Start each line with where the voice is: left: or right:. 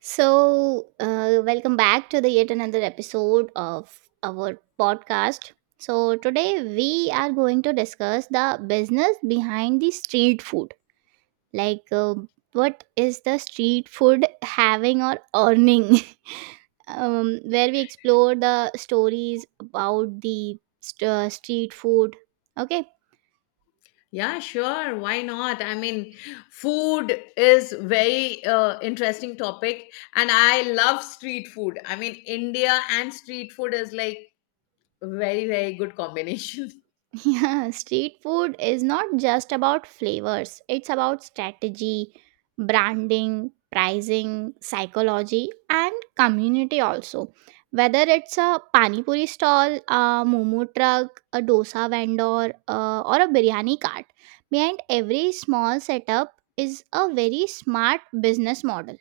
right: So, welcome back to the yet another episode of our podcast. So, today we are going to discuss the business behind the street food. Like, uh, what is the street food having or earning? Where we explore the stories about the street food. Okay,
left: Yeah, sure. Why not? I mean, food is very interesting topic, and I love street food. I mean, India and street food is like very, very good combination.
right: yeah, street food is not just about flavors, it's about strategy, branding, pricing, psychology, and community also. Whether it's a pani puri stall, a momo truck, a dosa vendor, or a biryani cart, behind every small setup is a very smart business model.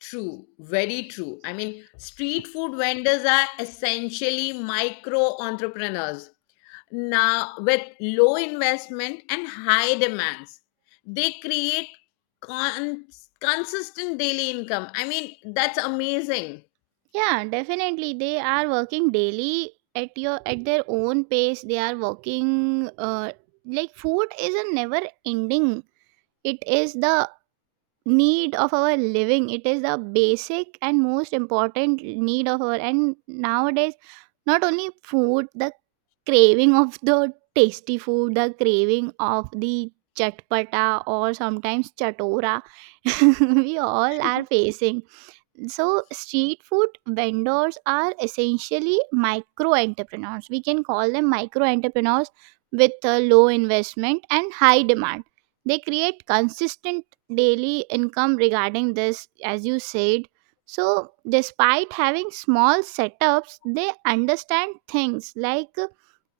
left: True, very true. I mean, street food vendors are essentially micro entrepreneurs. Now, with low investment and high demands, they create con- consistent daily income. I mean, that's amazing.
right: Yeah, definitely they are working daily at your at their own pace. They are working like food is a never ending, it is the need of our living, it is the basic and most important need of our, and nowadays not only food, the craving of the tasty food, the craving of the chatpata or sometimes chatora, we all are facing. So street food vendors are essentially micro entrepreneurs, we can call them micro entrepreneurs. With a low investment and high demand they create consistent daily income. Regarding this, as you said, so despite having small setups they understand things like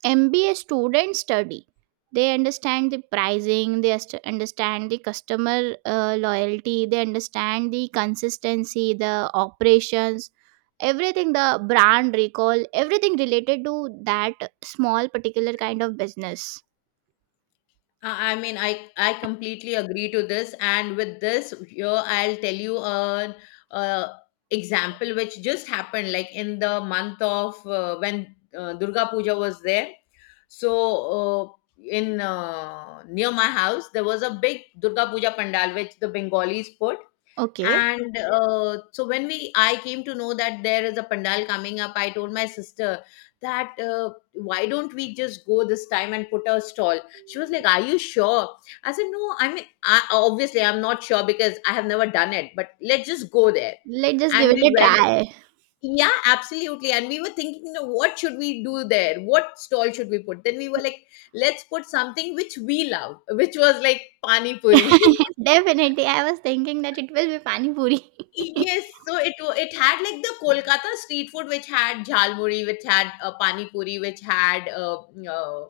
right: MBA students study. They understand the pricing, they understand the customer loyalty, they understand the consistency, the operations, everything, the brand recall, everything related to that small particular kind of business.
left: I mean, I completely agree to this, and with this, here I'll tell you an uh, example which just happened, like in the month of when Durga Puja was there. So uh, in near my house, there was a big Durga Puja pandal which the Bengalis put.
right: Okay,
left: And so when we I came to know that there is a pandal coming up, I told my sister that why don't we just go this time and put a stall? She was like, "Are you sure?" I said, "No, I mean, obviously I'm not sure because I have never done it, but let's just go there."
right: let's just give
left: And we
right: it a
left: went.
right: try.
left: Yeah, absolutely. And we were thinking, you know, what should we do there, what stall should we put? Then we were like, let's put something which we love, which was like pani puri.
right: Definitely, I was thinking that it will be pani puri.
left: Yes, so it had like the Kolkata street food, which had jhalmuri, which had pani puri, which had uh, mm, uh,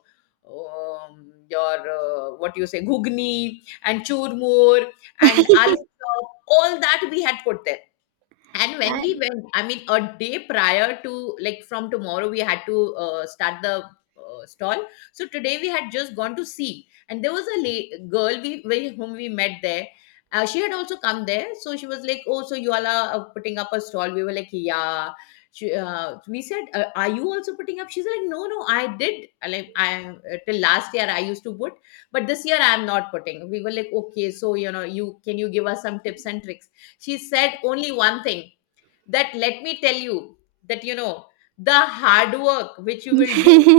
left: um, your what do you say, ghugni and churmur and aloo chop. All that we had put there. And when we went, I mean, a day prior to like from tomorrow, we had to start the stall. So today we had just gone to see, and there was a girl we whom we met there. She had also come there, so she was like, "Oh, so you all are putting up a stall?" We were like, "Yeah." We said, "Are you also putting up?" She's like, "No, no, I did. I Like, I till last year I used to put, but this year I am not putting." We were like, "Okay, so you know, you give us some tips and tricks?" She said only one thing, that let me tell you that, you know, the hard work which you will do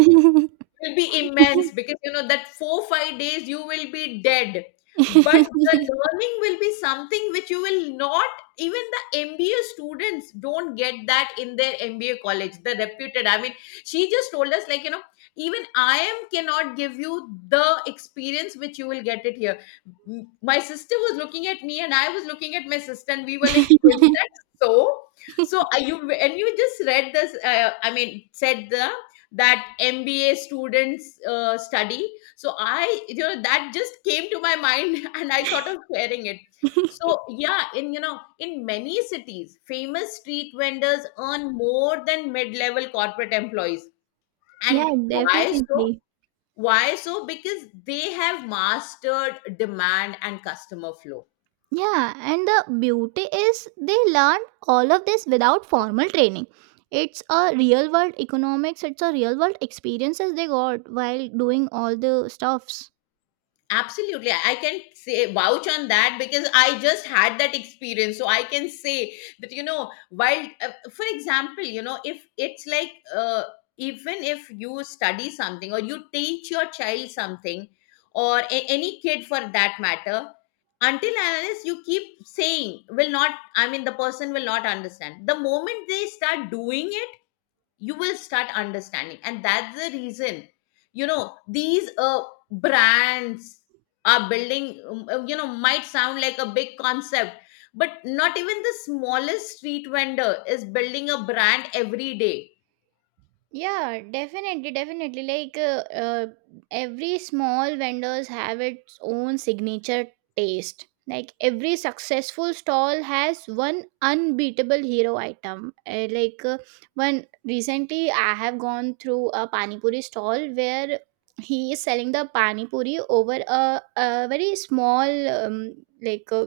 left: will be immense, because you know that 4-5 days you will be dead. But
right: Uh,
left: the learning will be something which you will not. Even the MBA students don't get that in their MBA college, the reputed. I mean, she just told us, like, you know, even I am cannot give you the experience which you will get it here. My sister was looking at me and I was looking at my sister, and we were like, "Is that so?" So, are you, and you just read this, I mean, said the that MBA students study. So I, you know, that just came to my mind and I thought of sharing it. So yeah, in many cities, famous street vendors earn more than mid-level corporate employees. And
right: yeah,
left: why so?
right: definitely.
left: Why so? Because they have mastered demand and customer flow.
right: Yeah, and the beauty is they learn all of this without formal training. It's a real world economics, it's a real world experiences they got while doing all the stuffs.
left: Absolutely. I can say vouch on that because I just had that experience. So I can say that, you know, while, for example, you know, if it's like, even if you study something or you teach your child something, or any kid for that matter, until and unless you keep saying, will not, I mean, the person will not understand. The moment they start doing it, you will start understanding, and that's the reason, you know, these brands are building, you know, might sound like a big concept, but not even the smallest street vendor is building a brand every day.
right: Yeah, definitely, definitely. Every small vendors have its own signature taste. Like every successful stall has one unbeatable hero item. One recently, I have gone through a pani puri stall where he is selling the pani puri over a very small like uh,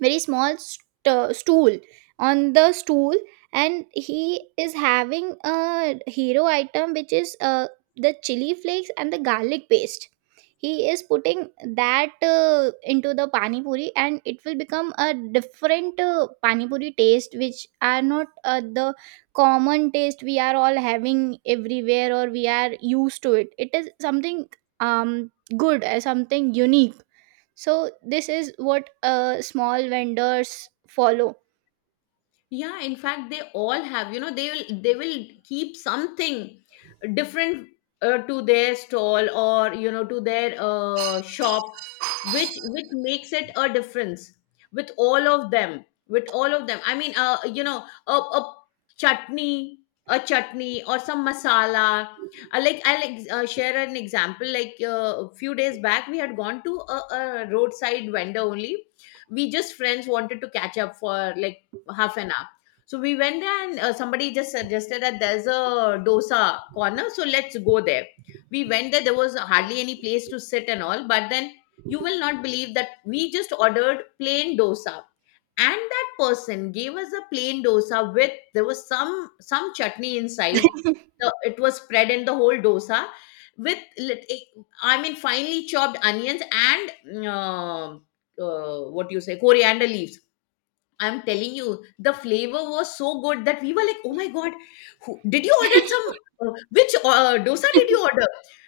right: very small stool, on the stool, and he is having a hero item which is the chili flakes and the garlic paste. He is putting that into the pani puri and it will become a different pani puri taste, which are not the common taste we are all having everywhere, or we are used to it. It is something good, something unique. So this is what small vendors follow.
left: Yeah, in fact, they all have, you know, they will keep something different to their stall, or, you know, to their shop, which makes it a difference. With all of them, I mean, you know, chutney a chutney or some masala. I like, share an example, like, a few days back we had gone to a roadside vendor only. We just friends wanted to catch up for like half an hour. So we went there and somebody just suggested that there's a dosa corner, so let's go there. We went there, there was hardly any place to sit and all, but then you will not believe that we just ordered plain dosa. And that person gave us a plain dosa with there was some chutney inside. It was spread in the whole dosa with I mean, finely chopped onions and what do you say, coriander leaves. I'm telling you, the flavor was so good that we were like, "Oh my god, did you order some? Which dosa did you order?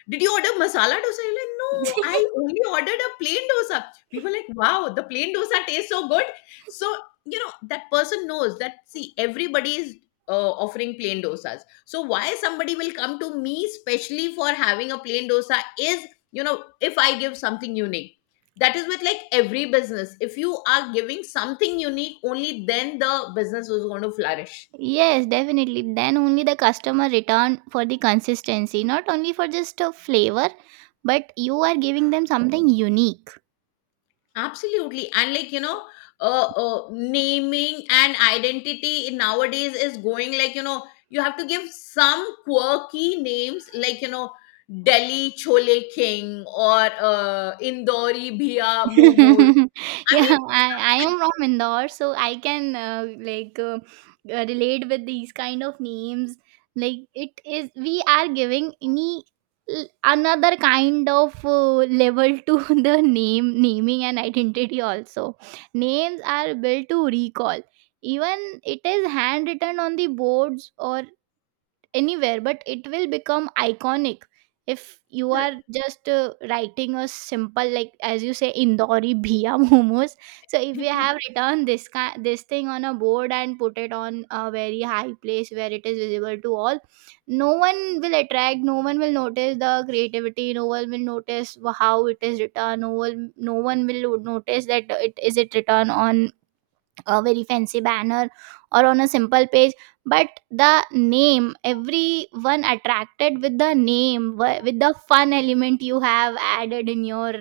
left: Did you order masala dosa?" You're like, "No, I only ordered a plain dosa." We were like, "Wow, the plain dosa tastes so good." So you know that person knows that. See, everybody is offering plain dosas. So why somebody will come to me specially for having a plain dosa is, you know, if I give something unique. That is, with like every business, if you are giving something unique, only then the business is going to flourish.
right: Yes, definitely. Then only the customer return for the consistency, not only for just a flavor, but you are giving them something unique.
left: Absolutely. And, like, you know, naming and identity in nowadays is going, like, you know, you have to give some quirky names, like, you know, Delhi chole king or Indori bhia momo, I
right: Yeah,
left: mean.
right: I am from Indore, so I can relate with these kind of names. Like it is we are giving any another kind of level to the name, naming and identity also. Names are built to recall, even it is handwritten on the boards or anywhere, but it will become iconic if you are just writing a simple, like as you say, indori bhiya momos. So if you have written this thing on a board and put it on a very high place where it is visible to all, no one will attract, no one will notice the creativity, no one will notice how it is written, no one will notice that it is it written on a very fancy banner or on a simple page, but the name, everyone attracted with the name, with the fun element you have added in your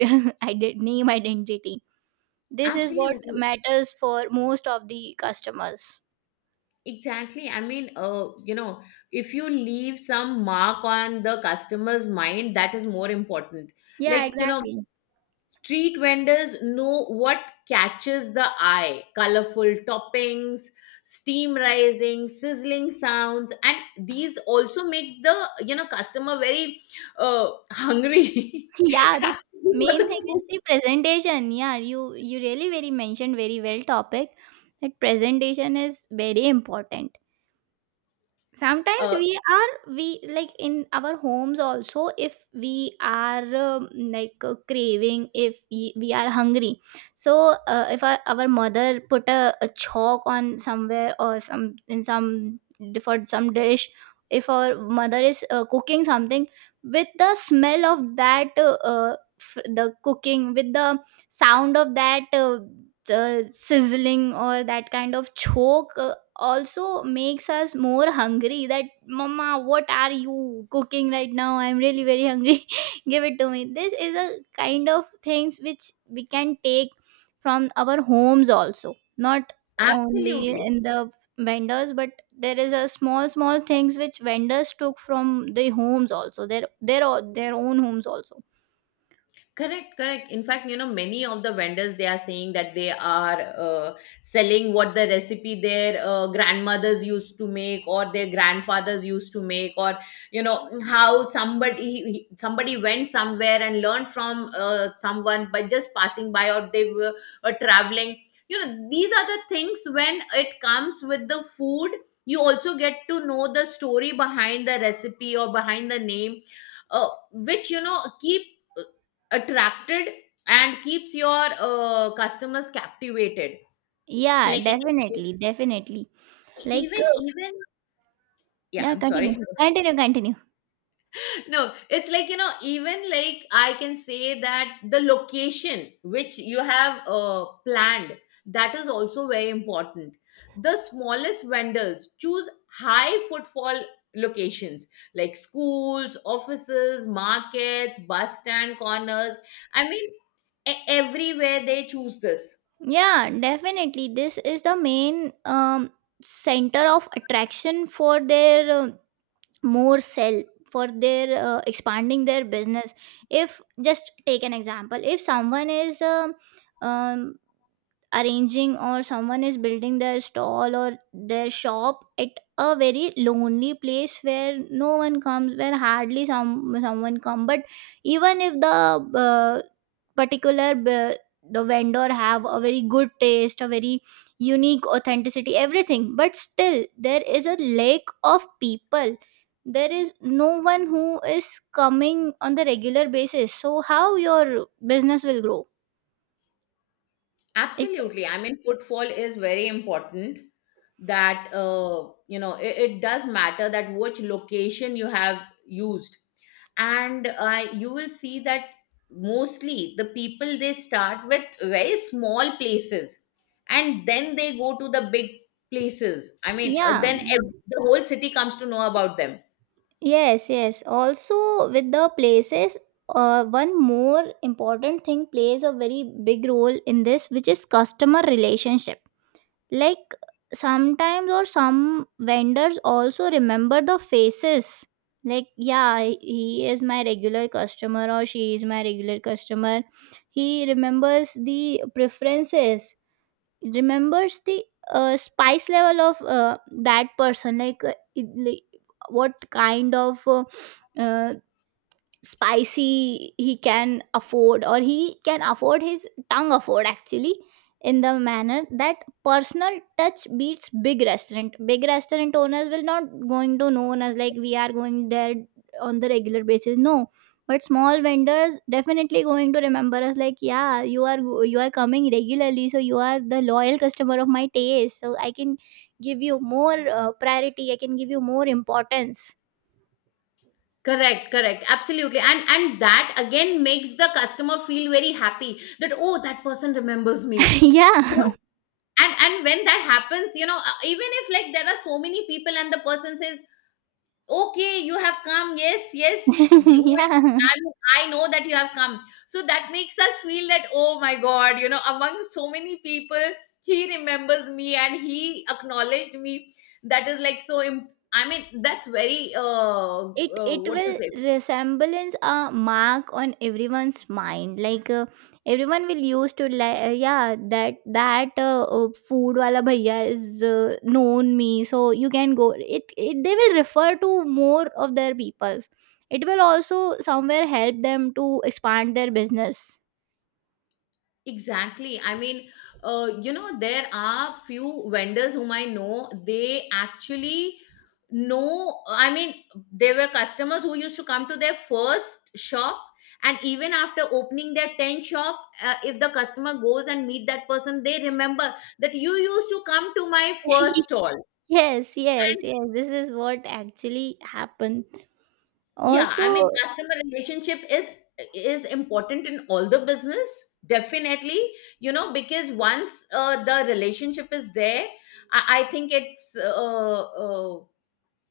right: name identity. This is what
left: Absolutely.
right: matters for most of the customers.
left: Exactly. I mean, you know, if you leave some mark on the customer's mind, that is more important.
right: Yeah,
left: Like, you know,
right: exactly.
left: street vendors know what catches the eye: colorful toppings, steam rising, sizzling sounds, and these also make the, you know, customer very hungry.
right: Yeah, the
left: For
right: main thing
left: the food.
right: is the presentation. Yeah, you really very mentioned very well topic, that presentation is very important. Sometimes
left: Uh,
right: we, like in our homes also, if we are craving, if we are hungry, so if our mother put a chalk on somewhere or some in some, for some dish, if our mother is cooking something, with the smell of that the cooking, with the sound of that the sizzling or that kind of choke, also makes us more hungry, that mama, what are you cooking right now, I'm really very hungry, give it to me. This is a kind of things which we can take from our homes also, not only
left: absolutely.
right: in the vendors, but there is a small small things which vendors took from the homes also, their their own homes also.
left: Correct, correct. In fact, you know, many of the vendors they are saying that they are selling what the recipe their grandmothers used to make, or their grandfathers used to make, or, you know, how somebody somebody went somewhere and learned from someone by just passing by, or they were traveling. You know, these are the things when it comes with the food, you also get to know the story behind the recipe or behind the name, which, you know, keep uh, attracted and keeps your customers captivated.
right: Yeah,
left: Like, e-
right: definitely, definitely.
left: e-,
right: like
left: even
right: uh,
left: even yeah,
right: yeah,
left: I'm sorry.
right: continue continue.
left: No, it's like, you know, even, like, I can say that the location which you have planned, that is also very important. The smallest vendors choose high footfall locations like schools, offices, markets, bus stand corners. I mean, everywhere they choose this.
right: Yeah, definitely. This is the main center of attraction for their more sell, for their expanding their business. If just take an example, if someone is um, arranging, or someone is building their stall or their shop at a very lonely place where no one comes, where hardly someone come, but even if the uh, particular the vendor have a very good taste, a very unique authenticity, everything, but still there is a lack of people, there is no one who is coming on the regular basis, so how your business will grow. It,
left: Absolutely. I mean, footfall is very important, that, you know, it does matter that which location you have used. And you will see that mostly the people, they start with very small places, and then they go to the big places. I mean,
right: yeah.
left: then the whole city comes to know about them.
right: Yes, yes. Also, with the places, one more important thing plays a very big role in this, which is customer relationship. Like sometimes, or some vendors also remember the faces. Like, yeah, he is my regular customer, or she is my regular customer. He remembers the preferences, remembers the spice level of that person, like, like what kind of uh, spicy he can afford, or he can afford, his tongue afford actually, in the manner that personal touch beats big restaurant. Big restaurant owners will not going to known as like we are going there on the regular basis, no, but small vendors definitely going to remember us, like yeah, you are coming regularly, so you are the loyal customer of my taste, so I can give you more priority, I can give you more importance.
left: Correct, correct, absolutely. And that again makes the customer feel very happy that, oh, that person remembers me.
right: Yeah.
left: And when that happens, you know, even if, like, there are so many people and the person says, "Okay, you have come. Yes, yes, you will be,
right: Yeah,
left: I mean, I know that you have come." So that makes us feel that, oh my god, you know, among so many people, he remembers me and he acknowledged me. That is, like, so I mean, that's very,
right: it it
left: what to
right: will
left: say.
right: resemblance a mark on everyone's mind. Everyone will use to like, yeah, that food wala bhaiya is known me, so you can go, it they will refer to more of their peoples. It will also somewhere help them to expand their business.
left: Exactly. I mean, you know, there are few vendors whom I know, they actually know. I mean, there were customers who used to come to their first shop, and even after opening their 10th shop, if the customer goes and meet that person, they remember that you used to come to my first stall.
right: Yes, yes, yes, this is what actually happened
left: Yeah,
right: also.
left: I mean, customer relationship is important in all the business, definitely. You know, because once the relationship is there, I think it's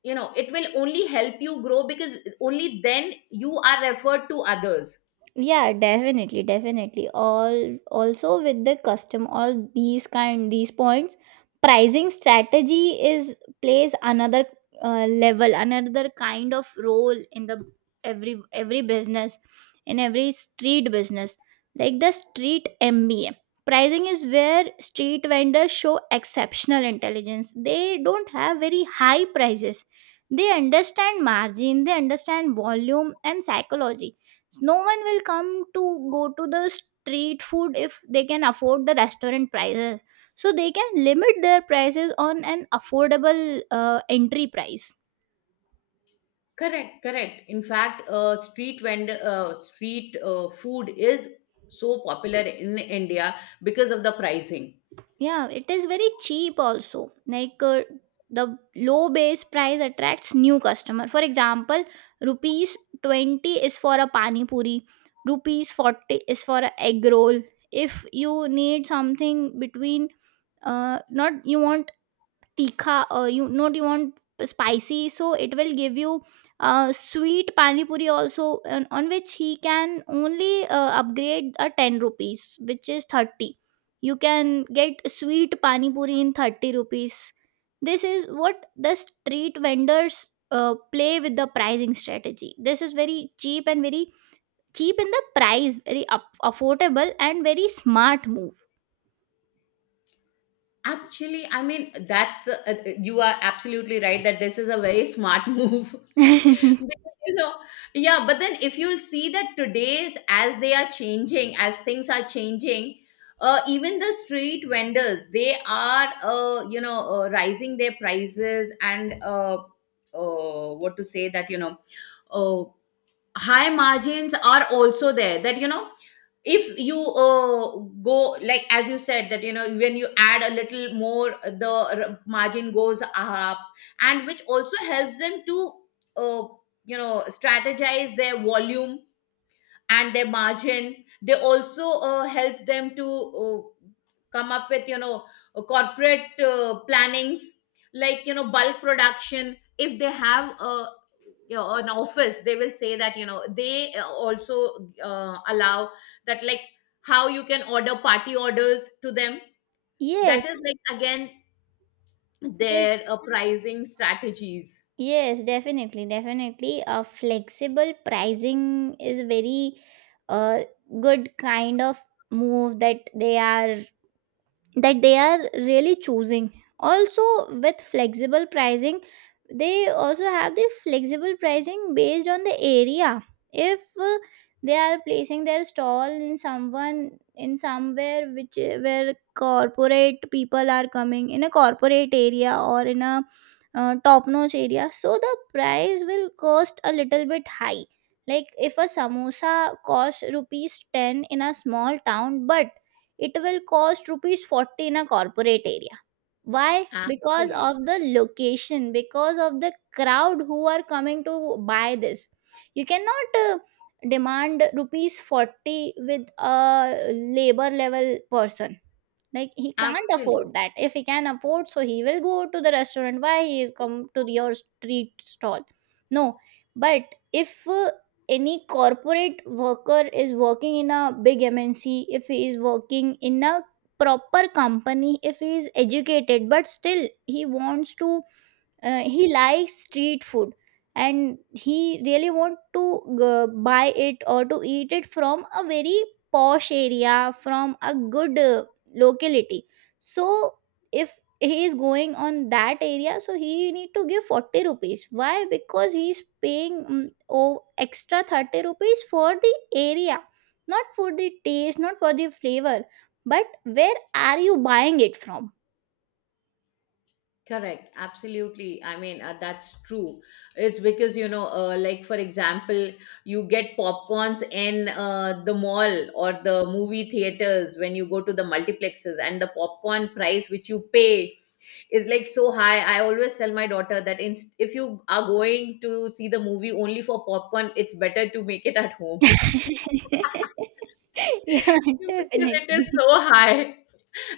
left: you know, it will only help you grow, because only then you are referred to others.
right: Yeah, definitely, definitely. All also with the custom, all these kind, these points, pricing strategy is plays another level, another kind of role in the every business, in every street business. Like the street MBA, pricing is where street vendors show exceptional intelligence. They don't have very high prices, they understand margin, they understand volume and psychology. So no one will come to go to the street food if they can afford the restaurant prices, so they can limit their prices on an affordable entry price.
left: Correct, correct. In fact, street food is so popular in India because of the pricing.
right: Yeah, it is very cheap also. The low base price attracts new customer. For example, rupees 20 is for a pani puri, rupees 40 is for a egg roll. If you need something between, not you want tikha, you not you want spicy, so it will give you sweet pani puri also, on which he can only upgrade a 10 rupees, which is 30. You can get sweet pani puri in 30 rupees. This is what the street vendors play with the pricing strategy. This is very cheap, and very cheap in the price, very affordable, and very smart move.
left: Actually, I mean, that's you are absolutely right that this is a very smart move. Because, you know, yeah, but then if you'll see that today's, as they are changing, as things are changing, even the street vendors, they are, rising their prices and what to say that, you know, uh, high margins are also there that you know if you go like as you said that you know when you add a little more the margin goes up and which also helps them to uh, you know strategize their volume and their margin they also help them to come up with you know corporate plannings like you know bulk production if they have a you know, an office they will say that you know they also allow that like how you can order party orders to them. That
right: Yes,
left: is like again their
right: yes.
left: pricing strategies.
right: Yes, definitely, definitely. A flexible pricing is a very uh, good kind of move that they are, that they are really choosing. Also, with flexible pricing they also have the flexible pricing based on the area. If they are placing their stall in someone, in somewhere, which where corporate people are coming, in a corporate area or in a top notch area, so the price will cost a little bit high. Like if a samosa costs rupees 10 in a small town, but it will cost rupees 40 in a corporate area. Why? Because
left: Actually
right: of the location, because of the crowd who are coming to buy this. You cannot demand rupees 40 with a labor level person. Like he can't
left: actually
right: afford that. If he can afford, so he will go to the restaurant. Why he is come to your street stall? No, but if any corporate worker is working in a big MNC, if he is working in a proper company, if he is educated, but still he wants to he likes street food and he really want to buy it or to eat it from a very posh area, from a good locality. So if he is going on that area, so he need to give 40 rupees. Why? Because he is paying oh, extra 30 rupees for the area, not for the taste, not for the flavor, but where are you buying it from?
left: Correct, absolutely. I mean, that's true. It's because, you know, like for example, you get popcorns in the mall or the movie theaters when you go to the multiplexes, and the popcorn price which you pay is like so high. I always tell my daughter that in, if you are going to see the movie only for popcorn, it's better to make it at home
right: Yeah,
left: because
right: definitely.
left: it is so high.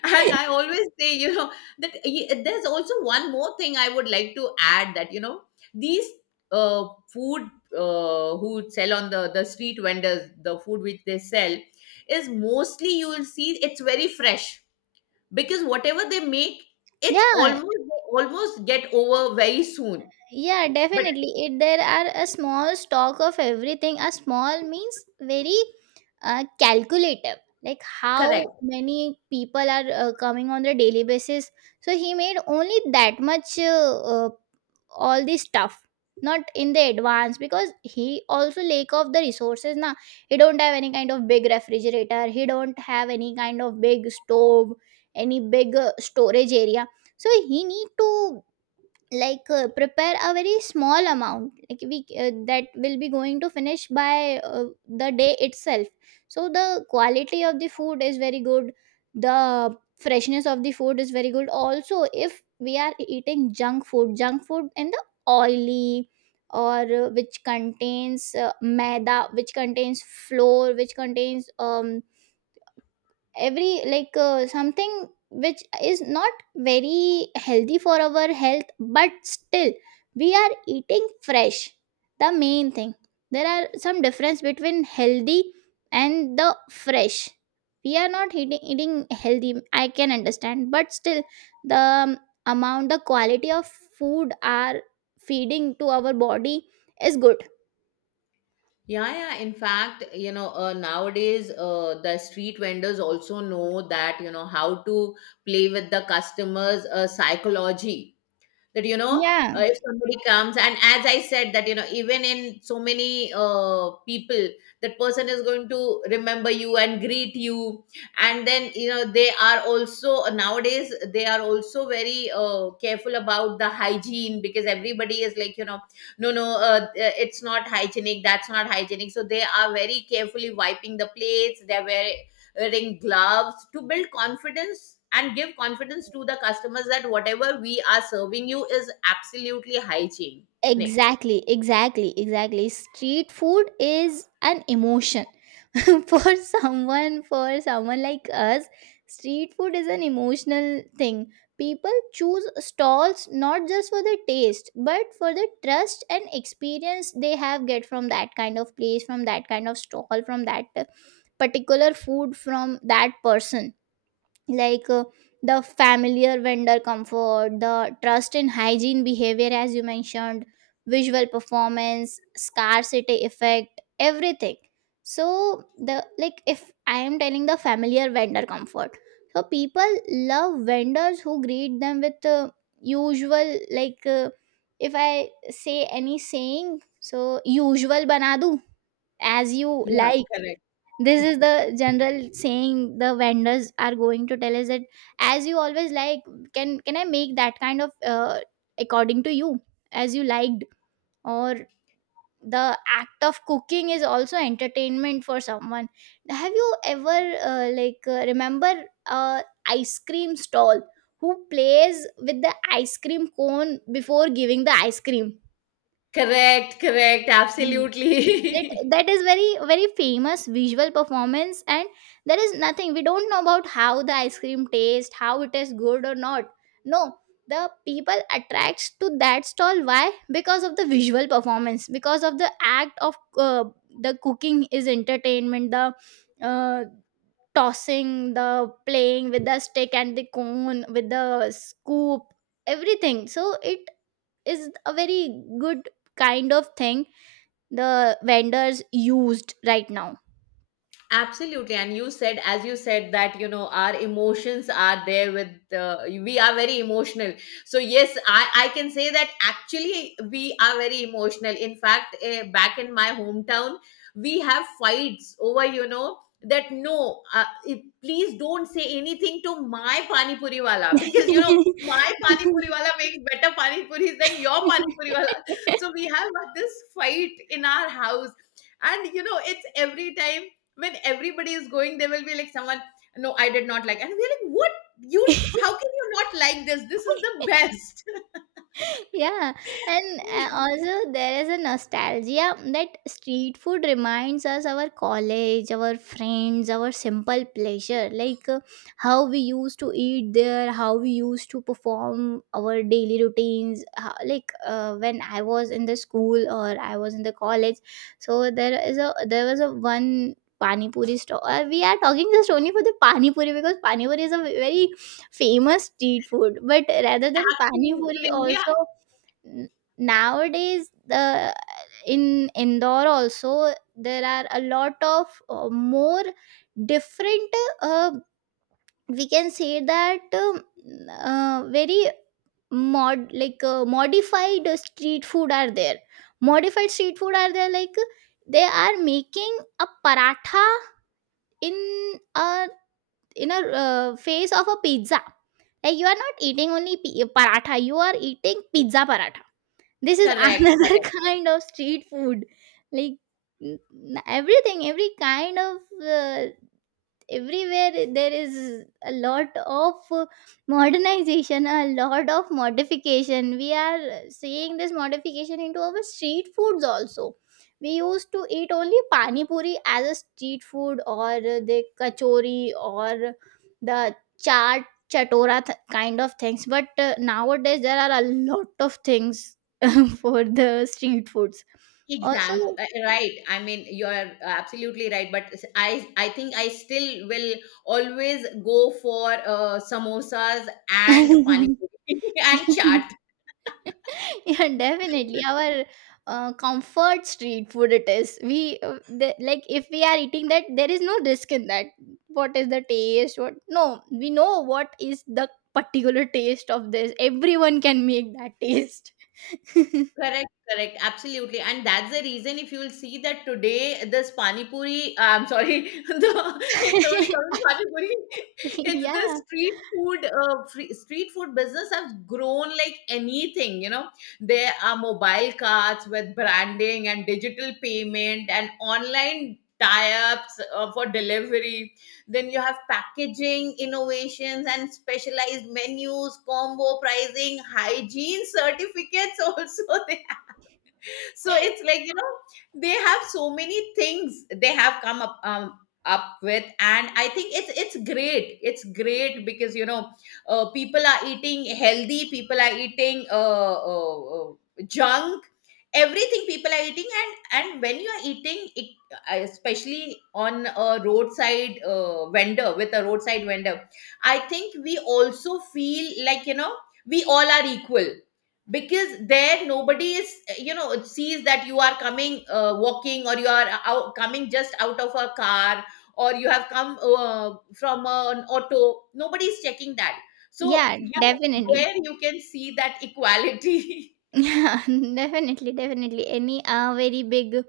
left: And I always say, you know, that there's also one more thing I would like to add that, you know, these food who sell on the street vendors, the food which they sell is mostly you will see it's very fresh because whatever they make, it's
right: Yeah,
left: almost, they almost get over very soon.
right: Yeah,
left: But
right: definitely. It there are a small stock of everything. A small means very calculative. Like how
left: correct
right: many people are coming on the daily basis. So he made only that much uh, all this stuff, not in the advance, because he also lack of the resources. Now he don't have any kind of big refrigerator. He don't have any kind of big stove, any big storage area. So he need to like prepare a very small amount, like we that will be going to finish by the day itself. So the quality of the food is very good, the freshness of the food is very good. Also, if we are eating junk food, junk food in the oily or which contains maida, which contains flour, which contains every like something which is not very healthy for our health, but still we are eating fresh. The main thing, there are some difference between healthy and the fresh. We are not eating healthy, I can understand, but still the amount, the quality of food are feeding to our body is good.
left: Yeah, yeah. In fact, you know, nowadays the street vendors also know that you know how to play with the customers' psychology that you know
right: Yeah,
left: if somebody comes and as I said that you know even in so many people, that person is going to remember you and greet you. And then you know they are also nowadays, they are also very careful about the hygiene because everybody is like you know no no uh, uh, it's not hygienic, that's not hygienic, so they are very carefully wiping the plates, they're very wearing gloves to build confidence and give confidence to the customers that whatever we are serving you is absolutely hygienic.
right: exactly, exactly, exactly. Street food is an emotion. For someone like us, street food is an emotional thing. People choose stalls not just for the taste, but for the trust and experience they have get from that kind of place, from that kind of stall, from that particular food, from that person. like uh, the familiar vendor comfort, the trust in hygiene behavior, as you mentioned, visual performance, scarcity effect, everything. So, the like if I am telling the familiar vendor comfort, so people love vendors who greet them with usual, if I say any saying, so usual banadu, as you
left: Yeah,
right: like.
left: correct.
right: This is the general saying the vendors are going to tell us that as you always like. Can I make that kind of according to you, as you liked? Or the act of cooking is also entertainment for someone. Have you ever remember uh, ice cream stall who plays with the ice cream cone before giving the ice cream?
left: Correct, correct,
right: that
left: absolutely.
right: that is very very famous visual performance. And there is nothing, we don't know about how the ice cream tastes, how it is good or not. No, the people attracts to that stall. Why? Because of the visual performance, because of the act of the cooking is entertainment, the uh, tossing, the playing with the stick and the cone with the scoop, everything. So it is a very good kind of thing the vendors used right now.
left: Absolutely. And you said, as you said, that, you know, our emotions are there with, we are very emotional. So, yes, I can say that actually we are very emotional. In fact, back in my hometown, we have fights over, you know, that no, it, please don't say anything to my Pani Puri wala because, you know, my Pani Puri wala makes better Pani Puris than your Pani Puri wala. So, we have this fight in our house. And, you know, it's every time when everybody is going, there will be like someone, no, I did not like. And we're like, what? You, how can you not like this? This is the best
right: Yeah. And also there is a nostalgia that street food reminds us our college, our friends, our simple pleasure. How we used to eat there, how we used to perform our daily routines how, when I was in the school or I was in the college, so there is a there was a one pani puri store. We are talking just only for the pani puri because pani puri is a very famous street food, but rather than pani
left: in
right: puri
left: India.
right: also n- nowadays the in Indore also there are a lot of more different uh, we can say that very modified street food are there. Modified street food are there, like they are making a paratha in a in a face of a pizza. Like you are not eating only paratha, you are eating pizza paratha. This is
left: Correct,
right: another
left: correct.
right: kind of street food. Like everything, every kind of uh, everywhere there is a lot of modernization, a lot of modification. We are seeing this modification into our street foods also. We used to eat only pani puri as a street food or the kachori or the chaat, chatora kind of things, but nowadays there are a lot of things for the street foods also.
left: Right. I mean, you're absolutely right. But I think I still will always go for samosas and pani puri and chaat.
right: Yeah, definitely, our comfort street food it is. We the, like if we are eating that, there is no risk in that. What is the taste? What, no, we know what is the particular taste of this. Everyone can make that taste.
left: Correct, correct, absolutely, and that's the reason if you'll see that today this pani puri, I'm sorry, it's only coming pani puri. It's the
right: Yeah,
left: street food, street food business has grown like anything. You know, there are mobile carts with branding and digital payment and online tie-ups for delivery. Then you have packaging innovations and specialized menus, combo pricing, hygiene certificates also they. So it's like you know they have so many things they have come up up with, and I think it's great, it's great because you know people are eating healthy, people are eating junk, everything people are eating. And when you are eating it, especially on a roadside vendor, with a roadside vendor, I think we also feel like you know we all are equal because there nobody is you know sees that you are coming walking or you are out, coming just out of a car, or you have come from an auto, nobody is checking that. So
right: yeah,
left: you know
right: definitely.
left: there you can see that equality.
right: Yeah, definitely, definitely. Any very big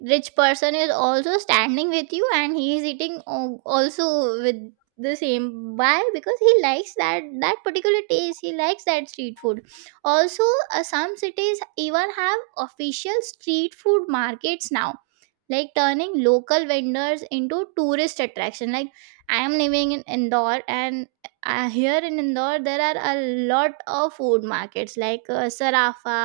right: rich person is also standing with you and he is eating also with the same. Why? Because he likes that, that particular taste, he likes that street food also. Some cities even have official street food markets now, like turning local vendors into tourist attraction. Like I am living in Indore, and here in Indore there are a lot of food markets like Sarafa,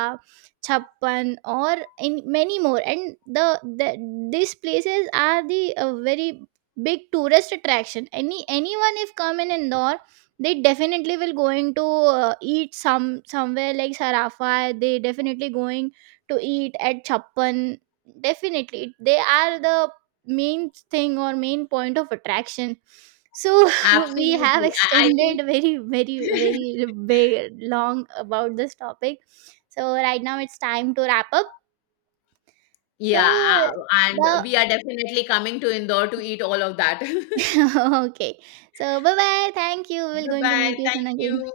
right: Chappan, or in many more. And the these places are the very big tourist attraction. Any anyone if come in Indore, they definitely will going to eat some somewhere like Sarafa, they definitely going to eat at Chappan. Definitely, it- they are the main thing or main point of attraction. So we have
left: Absolutely. I think
right: extended very, very, very big, long about this topic. So right now it's time to wrap up. So
left: yeah and
right: the
left: we are definitely coming to Indore to eat all of that.
right: okay. So bye bye. Thank you. We're
left: Bye
right: going to
left: bye,
right: meet you soon
left: thank you.
right: again.